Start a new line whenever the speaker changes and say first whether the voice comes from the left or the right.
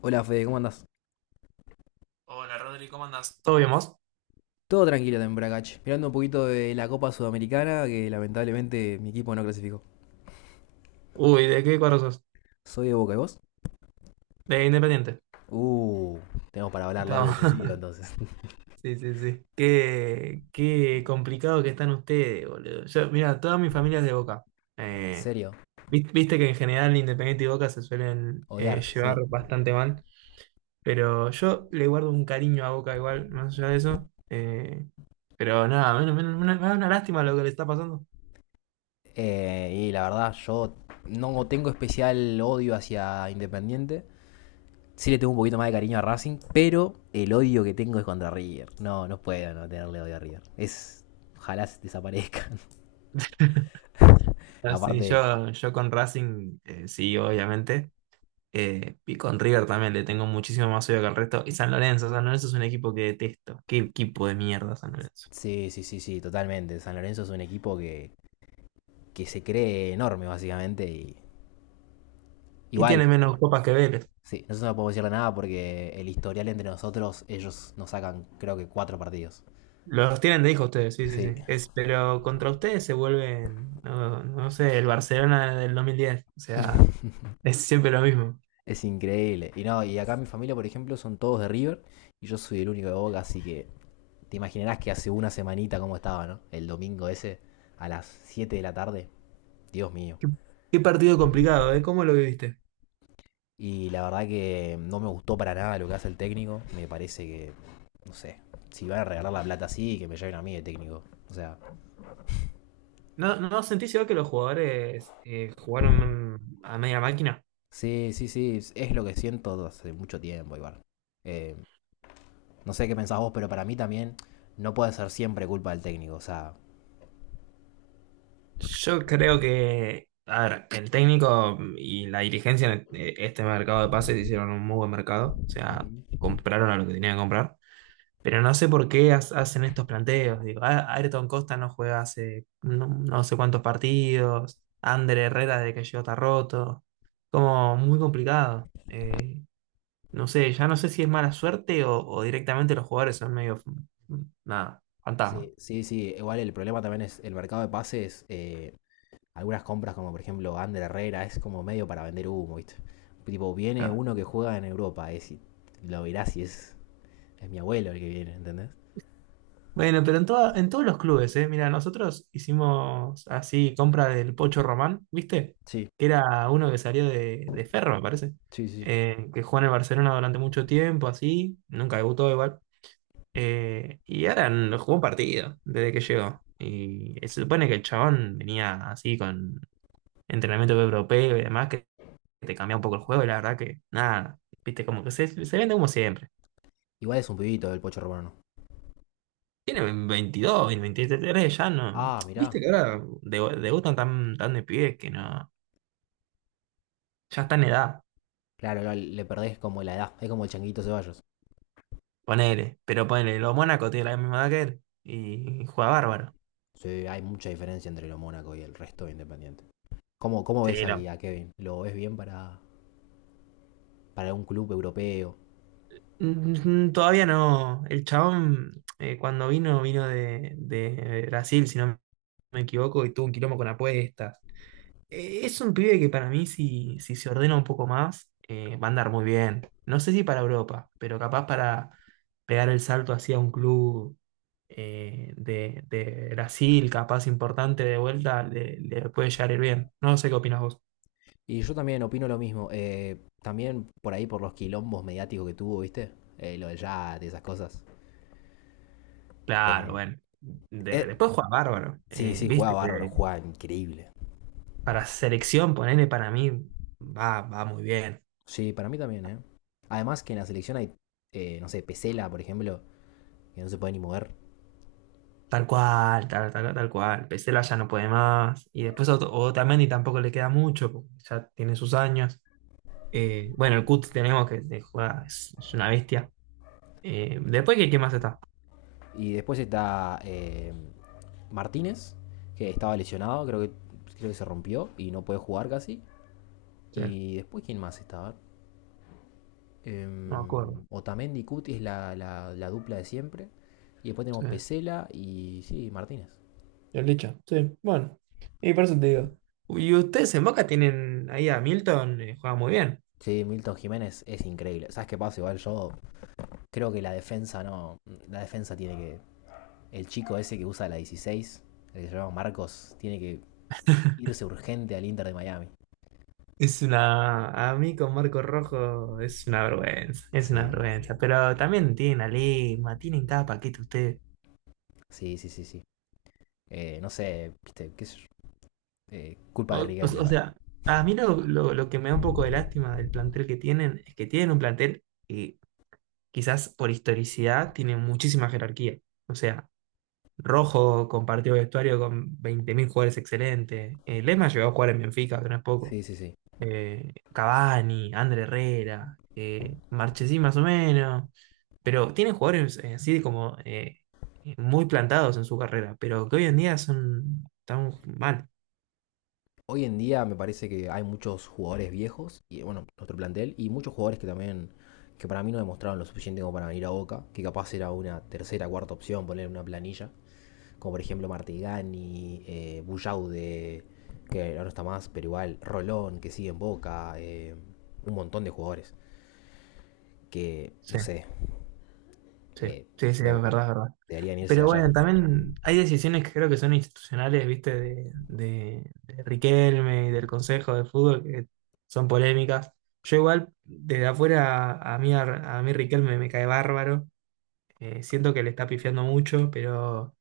left: Hola Fede, ¿cómo andás?
right: Hola Rodri, ¿cómo andás? ¿Todo bien vos?
left: Todo tranquilo en Bragach, mirando un poquito de la Copa Sudamericana que lamentablemente mi equipo no clasificó.
right: Uy, ¿de qué cuadro sos?
left: ¿Soy de Boca y vos?
right: De Independiente.
left: Uh, tenemos para hablar largo y
right: Estamos-
left: tendido entonces.
right: Sí, sí, sí. Qué complicado que están ustedes, boludo. Yo, mira, toda mi familia es de Boca.
left: ¿En
right: Eh,
left: serio?
right: Viste que en general Independiente y Boca se suelen
left: Odiar, sí.
right: llevar bastante mal. Pero yo le guardo un cariño a Boca igual, más allá de eso. Pero nada, me da una lástima lo que le está pasando.
left: Y la verdad, yo no tengo especial odio hacia Independiente. Sí le tengo un poquito más de cariño a Racing, pero el odio que tengo es contra River. No, no puedo no tenerle odio a River. Es. Ojalá se desaparezcan.
right: Así,
left: Aparte,
right: yo con Racing, sí, obviamente. Y con River también le tengo muchísimo más odio que el resto. Y San Lorenzo, San Lorenzo es un equipo que detesto. Qué equipo de mierda San Lorenzo.
left: sí, sí, sí, sí, totalmente. San Lorenzo es un equipo que se cree enorme, básicamente. Y
right: Y
left: igual,
right: tiene menos copas que Vélez.
left: sí, nosotros no podemos decirle nada porque el historial entre nosotros, ellos nos sacan, creo que 4 partidos.
right: Los tienen de hijo ustedes, sí, sí,
left: Sí.
right: sí. Es, pero contra ustedes se vuelven, no, no sé, el Barcelona del 2010. O sea, es siempre lo mismo.
left: Es increíble. Y no, y acá mi familia, por ejemplo, son todos de River y yo soy el único de Boca, así que te imaginarás que hace una semanita cómo estaba, ¿no? El domingo ese, a las 7 de la tarde. Dios mío.
right: Qué, qué partido complicado, ¿eh? ¿Cómo lo viviste?
left: Y la verdad que no me gustó para nada lo que hace el técnico. Me parece que, no sé, si van a regalar la plata así, que me lleven a mí de técnico. O sea,
right: ¿No, no sentís igual que los jugadores jugaron a media máquina?
left: sí, sí, sí, es lo que siento hace mucho tiempo igual. Eh, no sé qué pensás vos, pero para mí también no puede ser siempre culpa del técnico. O sea,
right: Yo creo que, a ver, el técnico y la dirigencia en este mercado de pases hicieron un muy buen mercado, o sea, compraron a lo que tenían que comprar, pero no sé por qué hacen estos planteos. Digo, "Ah, Ayrton Costa no juega hace no, no sé cuántos partidos, Ander Herrera desde que llegó está roto, como muy complicado. No sé, ya no sé si es mala suerte o directamente los jugadores son medio, nada, fantasma.
left: sí, sí, sí, igual el problema también es el mercado de pases. Algunas compras como por ejemplo Ander Herrera es como medio para vender humo, ¿viste? Tipo, viene
right: Claro.
left: uno que juega en Europa, es, y lo verás y es mi abuelo el que viene, ¿entendés?
right: Bueno, pero en todos los clubes, ¿eh? Mira, nosotros hicimos así compra del Pocho Román, ¿viste?
left: Sí,
right: Que era uno que salió de Ferro, me parece.
left: sí, sí.
right: Que jugó en el Barcelona durante mucho tiempo, así. Nunca debutó igual. Y ahora no jugó un partido desde que llegó. Y se supone que el chabón venía así con entrenamiento europeo y demás, que te cambia un poco el juego. Y la verdad que, nada, ¿viste? Como que se vende como siempre.
left: Igual es un pibito el Pocho Romano.
right: Tiene 22, 23, ya no.
left: Ah, mirá.
right: Viste que ahora debutan tan, tan de pibes que no. Ya está en edad,
left: Claro, le perdés como la edad, es como el Changuito Ceballos.
right: ponele. Pero ponele, los Mónaco tiene la misma edad que él y juega bárbaro.
left: Sí, hay mucha diferencia entre lo Mónaco y el resto de Independiente. ¿Cómo ves
right: Sí,
left: ahí
right: no.
left: a Kevin? ¿Lo ves bien para un club europeo?
right: Todavía no. El chabón, cuando vino, vino de Brasil, si no me equivoco, y tuvo un quilombo con apuestas. Es un pibe que para mí, si, si se ordena un poco más, va a andar muy bien. No sé si para Europa, pero capaz para pegar el salto hacia un club de Brasil, capaz importante de vuelta, le puede llegar a ir bien. No sé qué opinas vos.
left: Y yo también opino lo mismo. También por ahí por los quilombos mediáticos que tuvo, ¿viste? Lo de Yat y esas cosas.
right: Claro,
left: Eh,
right: bueno.
left: eh,
right: Después juega bárbaro.
left: sí, sí, juega
right: Viste
left: bárbaro,
right: que
left: juega increíble.
right: para selección, ponele para mí, va, va muy bien.
left: Sí, para mí también, ¿eh? Además que en la selección hay, no sé, Pesela, por ejemplo, que no se puede ni mover.
right: Tal cual, tal, tal, tal cual. Pesela ya no puede más. Y después Otamendi tampoco le queda mucho, porque ya tiene sus años. Bueno, el Cut tenemos que juega, es una bestia. Después, ¿qué más está?
left: Y después está Martínez, que estaba lesionado, creo que se rompió y no puede jugar casi.
right: Sí, no
left: Y después, ¿quién más estaba?
right: me
left: Em,
right: acuerdo.
left: Otamendi y Cuti es la, la dupla de siempre. Y después tenemos
right: Sí.
left: Pesela y sí, Martínez.
right: El dicho. Sí, bueno. Y por eso te digo. Y ustedes en Boca tienen ahí a Milton, juega muy bien.
left: Sí, Milton Jiménez es increíble. ¿Sabes qué pasa? Igual yo creo que la defensa no. La defensa tiene que... el chico ese que usa la 16, el que se llama Marcos, tiene que irse urgente al Inter de Miami.
right: Es una. A mí con Marco Rojo es una vergüenza, es una
left: Sí,
right: vergüenza. Pero también tienen a Lima, tienen cada paquete ustedes.
left: sí, sí, sí, sí. No sé, viste, qué sé yo. Culpa
right: O,
left: de
right: o-
left: Riquelme,
right: o
left: igual.
right: sea, a mí lo que me da un poco de lástima del plantel que tienen es que tienen un plantel que quizás por historicidad tiene muchísima jerarquía. O sea, Rojo compartió vestuario con 20.000 jugadores excelentes. Lema llegó a jugar en Benfica, que no es poco.
left: Sí, sí, sí.
right: Cavani, André Herrera, Marchesín más o menos. Pero tienen jugadores así como muy plantados en su carrera, pero que hoy en día son tan mal.
left: Hoy en día me parece que hay muchos jugadores viejos, y bueno, nuestro plantel, y muchos jugadores que también, que para mí no demostraron lo suficiente como para venir a Boca, que capaz era una tercera, cuarta opción, poner una planilla, como por ejemplo Martigani, Bullaude, que ahora no está más, pero igual Rolón, que sigue en Boca, un montón de jugadores, que no
right: Sí,
left: sé,
right: sí,
left: eh,
right: sí, sí, es
left: creo que
right: verdad, es verdad.
left: deberían irse de
right: Pero
left: ayer.
right: bueno, también hay decisiones que creo que son institucionales, viste, de Riquelme y del Consejo de Fútbol que son polémicas. Yo igual, desde afuera, a, mí Riquelme me cae bárbaro. Siento que le está pifiando mucho, pero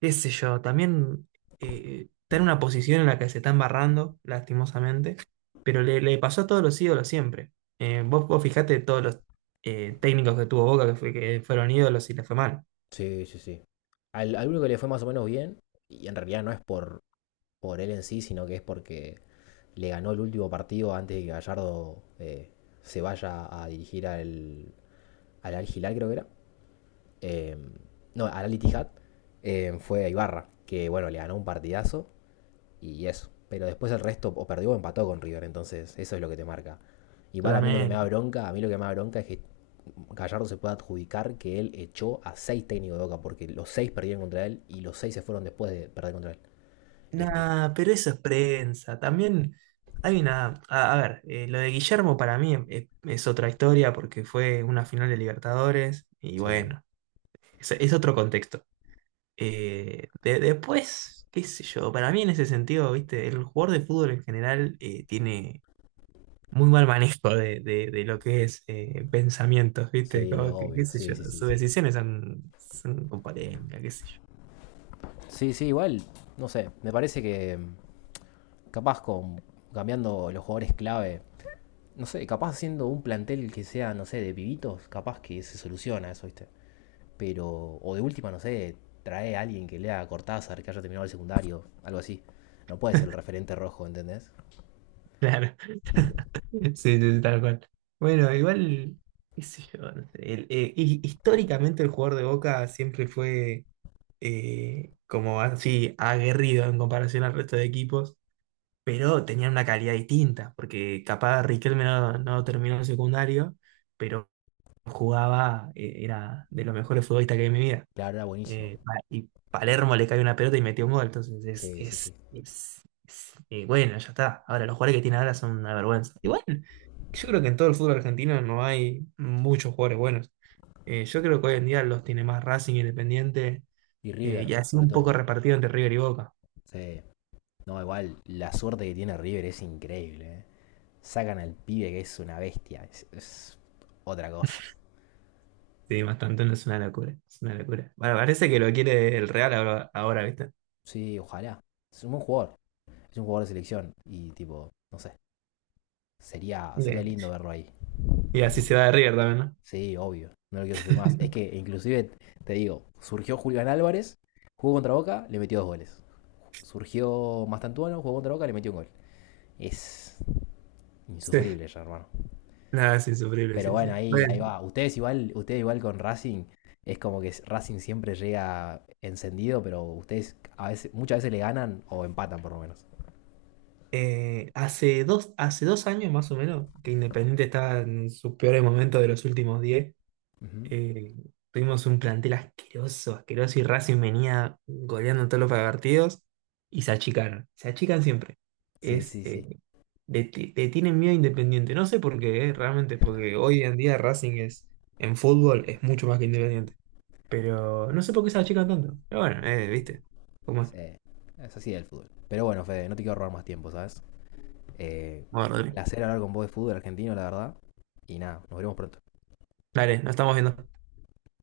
right: qué sé yo, también está en una posición en la que se está embarrando, lastimosamente, pero le pasó a todos los ídolos siempre. Vos, vos fijate todos los técnicos que tuvo Boca que, que fueron ídolos y le fue mal.
left: Sí, sí, sí. Al al único que le fue más o menos bien, y en realidad no es por él en sí, sino que es porque le ganó el último partido antes de que Gallardo se vaya a dirigir al, al Al Hilal, creo que era. Eh, no, al Al Ittihad, fue a Ibarra, que bueno, le ganó un partidazo y eso. Pero después el resto o perdió o empató con River, entonces eso es lo que te marca. Igual a mí lo que me da
right: Totalmente.
left: bronca, a mí lo que me da bronca es que Gallardo se puede adjudicar que él echó a 6 técnicos de Boca, porque los seis perdieron contra él y los seis se fueron después de perder contra él. Y es tipo,
right: Nah, pero eso es prensa. También hay una. A ver, lo de Guillermo para mí es otra historia porque fue una final de Libertadores y
left: sí,
right: bueno, es otro contexto. Después, qué sé yo, para mí en ese sentido, viste, el jugador de fútbol en general tiene muy mal manejo de, de lo que es pensamientos, viste,
left: sí,
right: como que, qué
left: obvio,
right: sé
left: sí,
right: yo,
left: sí, sí,
right: sus
left: sí.
right: decisiones son, son con polémica, qué sé yo.
left: Sí, sí, igual, no sé, me parece que mm, capaz con cambiando los jugadores clave, no sé, capaz haciendo un plantel que sea, no sé, de pibitos, capaz que se soluciona eso, ¿viste? Pero, o de última, no sé, trae a alguien que lea a Cortázar, que haya terminado el secundario, algo así. No puede ser el referente rojo, ¿entendés?
right: Claro. Sí, sí, sí, tal cual. Bueno, igual, qué sé yo, no sé, históricamente el jugador de Boca siempre fue como así aguerrido en comparación al resto de equipos, pero tenían una calidad distinta, porque capaz Riquelme no, no terminó el secundario, pero jugaba, era de los mejores futbolistas que hay en mi vida.
left: Claro, era buenísimo.
right: Y Palermo le cae una pelota y metió un gol. Entonces
left: Sí, sí, sí.
right: bueno, ya está. Ahora, los jugadores que tiene ahora son una vergüenza. Igual, yo creo que en todo el fútbol argentino no hay muchos jugadores buenos. Yo creo que hoy en día los tiene más Racing Independiente
left: Y
right: y
left: River,
right: así
left: sobre
right: un
left: todo.
right: poco repartido entre River y Boca.
left: Sí. No, igual, la suerte que tiene River es increíble, ¿eh? Sacan al pibe que es una bestia, es otra cosa.
right: Sí, bastante, no es una locura. Es una locura. Bueno, parece que lo quiere el Real ahora, ahora, ¿viste?
left: Sí, ojalá. Es un buen jugador. Es un jugador de selección. Y tipo, no sé. Sería
right: Bien.
left: lindo verlo ahí.
right: Y así se va de River también, ¿no?
left: Sí, obvio. No lo quiero sufrir más. Es que inclusive, te digo, surgió Julián Álvarez, jugó contra Boca, le metió 2 goles. Surgió Mastantuano, jugó contra Boca, le metió un gol. Es
right: Sí.
left: insufrible ya, hermano.
right: Nada, es insufrible,
left: Pero
right: sí,
left: bueno,
right: sí.
left: ahí,
right: Bueno,
left: ahí va. Ustedes igual con Racing, es como que Racing siempre llega encendido, pero ustedes a veces, muchas veces le ganan o empatan por lo menos.
right: Hace dos años más o menos, que Independiente estaba en sus peores momentos de los últimos 10.
left: Ujú.
right: eh, Tuvimos un plantel asqueroso, asqueroso, y Racing venía goleando en todos los partidos y se achicaron. Se achican siempre.
left: Sí,
right: Es,
left: sí, sí.
right: le tienen miedo a Independiente. No sé por qué, realmente, porque hoy en día Racing es, en fútbol es mucho más que Independiente. Pero no sé por qué se achican tanto. Pero bueno, viste. ¿Cómo es?
left: Sí, es así el fútbol. Pero bueno, Fede, no te quiero robar más tiempo, ¿sabes? Eh,
right: Bueno,
left: un
right: Rodri.
left: placer hablar con vos de fútbol argentino, la verdad. Y nada, nos veremos pronto.
right: Dale, nos estamos viendo.